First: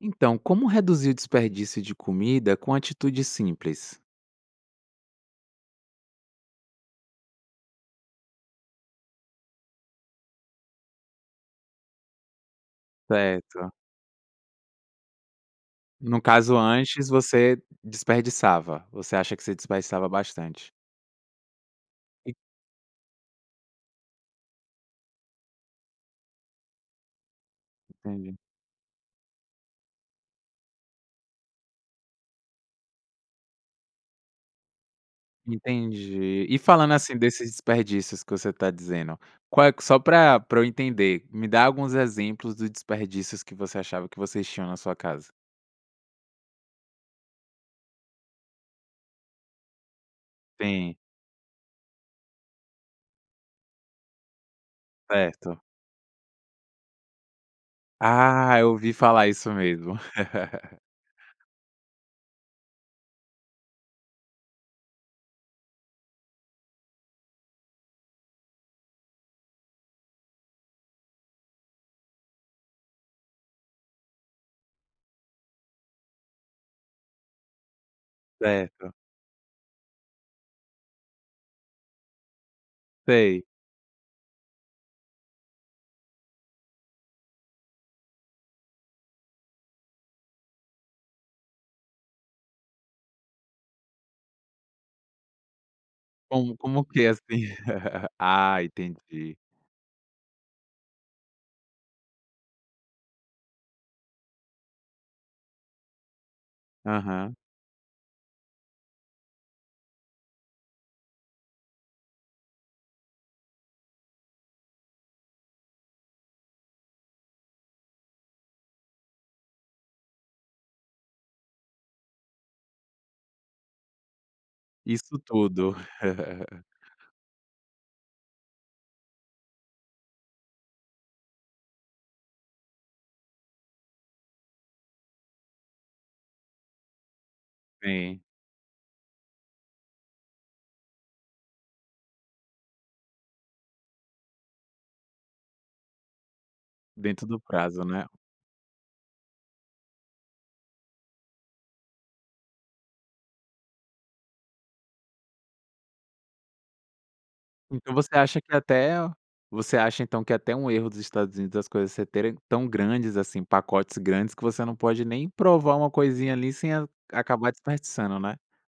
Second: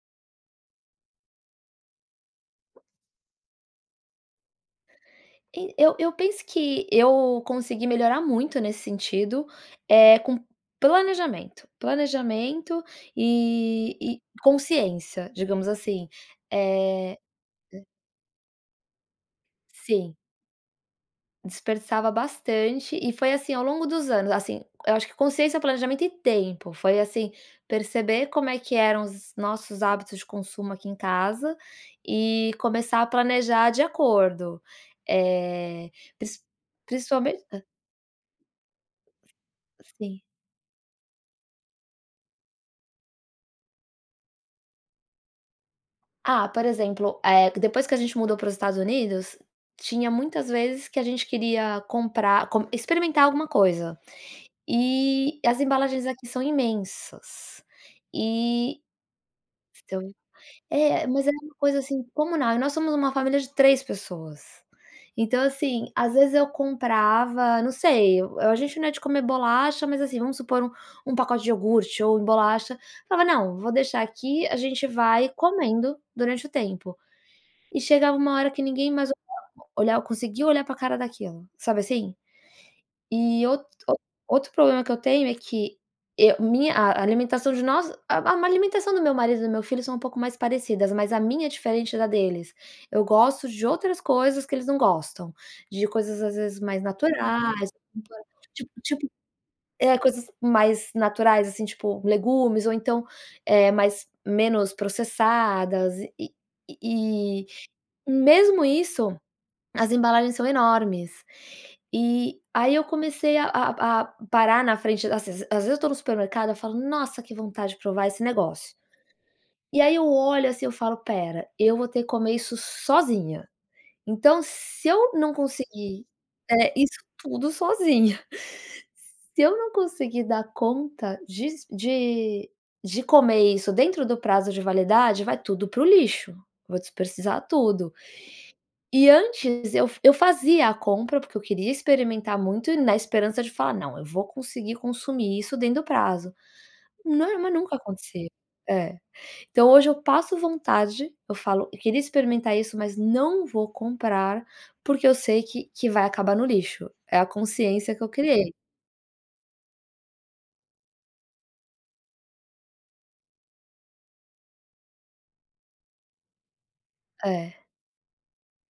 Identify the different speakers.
Speaker 1: Então, como reduzir o desperdício de comida com atitudes simples?
Speaker 2: E eu eu penso que eu consegui melhorar muito nesse sentido, eh, com planejamento, planejamento
Speaker 1: Certo.
Speaker 2: e e consciência, digamos assim.
Speaker 1: No caso, antes
Speaker 2: Eh
Speaker 1: você
Speaker 2: [unintelligible]
Speaker 1: desperdiçava, você acha que você desperdiçava
Speaker 2: Sim.
Speaker 1: bastante.
Speaker 2: Desperdiçava
Speaker 1: [unintelligible]
Speaker 2: bastante e foi assim ao longo dos anos, assim, eu acho que consciência, planejamento e tempo, foi, assim, perceber
Speaker 1: Entendi.
Speaker 2: como é que eram os nossos hábitos de consumo aqui em casa e começar a planejar de acordo, eh, princi
Speaker 1: Entendi, e falando, assim,
Speaker 2: principalmen
Speaker 1: desses
Speaker 2: Hã
Speaker 1: desperdícios que você tá dizendo, qual é que só
Speaker 2: Sim.
Speaker 1: pra pra eu entender, me dá alguns exemplos do desperdícios que você achava que vocês tinham na sua casa.
Speaker 2: Ah, por exemplo, eh, depois que a gente mudou para os Estados Unidos, tinha muitas vezes
Speaker 1: Sim.
Speaker 2: que a gente queria comprar, com experimentar alguma coisa. E as
Speaker 1: Certo.
Speaker 2: embalagens aqui são imensas.
Speaker 1: Ah, eu
Speaker 2: E
Speaker 1: ouvi falar isso mesmo.
Speaker 2: são, é, mas é uma coisa, assim, comunal, e nós somos uma família de 3 pessoas. Então, assim, às vezes eu comprava, não sei, eu eh, a gente não é de comer bolacha, mas, assim, vamos supor um um pacote de iogurte ou bolacha, falava: "Não, vou deixar aqui, a gente vai comendo durante o tempo". E chegava uma hora que ninguém
Speaker 1: Certo.
Speaker 2: mais [unintelligible] olhar conseguia olhar pra cara daquilo, sabe assim?
Speaker 1: Sei.
Speaker 2: E out [unintelligible] outro problema que eu tenho é que eu minha a alimentação de nós, a a alimentação do meu marido e do meu filho são um pouco mais parecidas, mas a minha é diferente da deles. Eu gosto de outras coisas que eles não gostam, de coisas às
Speaker 1: Como
Speaker 2: vezes
Speaker 1: como
Speaker 2: mais
Speaker 1: que é assim?
Speaker 2: naturais, [unintelligible]
Speaker 1: Ah,
Speaker 2: tipo tipo,
Speaker 1: entendi.
Speaker 2: é, coisas mais naturais, assim, tipo, legumes ou, então, eh, mais menos processadas e e
Speaker 1: Aham.
Speaker 2: e e, hum, mesmo isso, as embalagens são enormes. E aí eu comecei a a a parar na frente das ses às vezes eu tô no supermercado eu falo: "Nossa! Que vontade de provar esse negócio." E aí eu olho assim, eu falo: "Espera, eu vou ter que comer isso sozinha. Então, se eu
Speaker 1: Isso
Speaker 2: não
Speaker 1: tudo.
Speaker 2: conseguir, é isso tudo sozinha. Se eu não conseguir dar conta disso des de de comer isso dentro do prazo de validade, vai tudo para o lixo, vou desperdiçar tudo".
Speaker 1: Sim.
Speaker 2: E antes eu f eu fazia a compra, porque eu queria experimentar muito na esperança de falar: "Não, eu vou conseguir consumir isso dentro do prazo".
Speaker 1: Dentro
Speaker 2: Nor
Speaker 1: do
Speaker 2: mas nunca
Speaker 1: prazo, né?
Speaker 2: acontecia, é. Então, hoje eu passo vontade, eu falo: "Eu queria experimentar isso, mas não vou comprar, porque eu sei que que vai acabar no lixo". É a
Speaker 1: Então,
Speaker 2: consciência que eu
Speaker 1: você acha
Speaker 2: criei.
Speaker 1: que é até você acha, então, que é até um erro dos Estados Unidos das coisas ser terem tão grandes, assim, pacotes grandes que você não pode nem provar uma coisinha ali sem a acabar
Speaker 2: É.
Speaker 1: desperdiçando, né?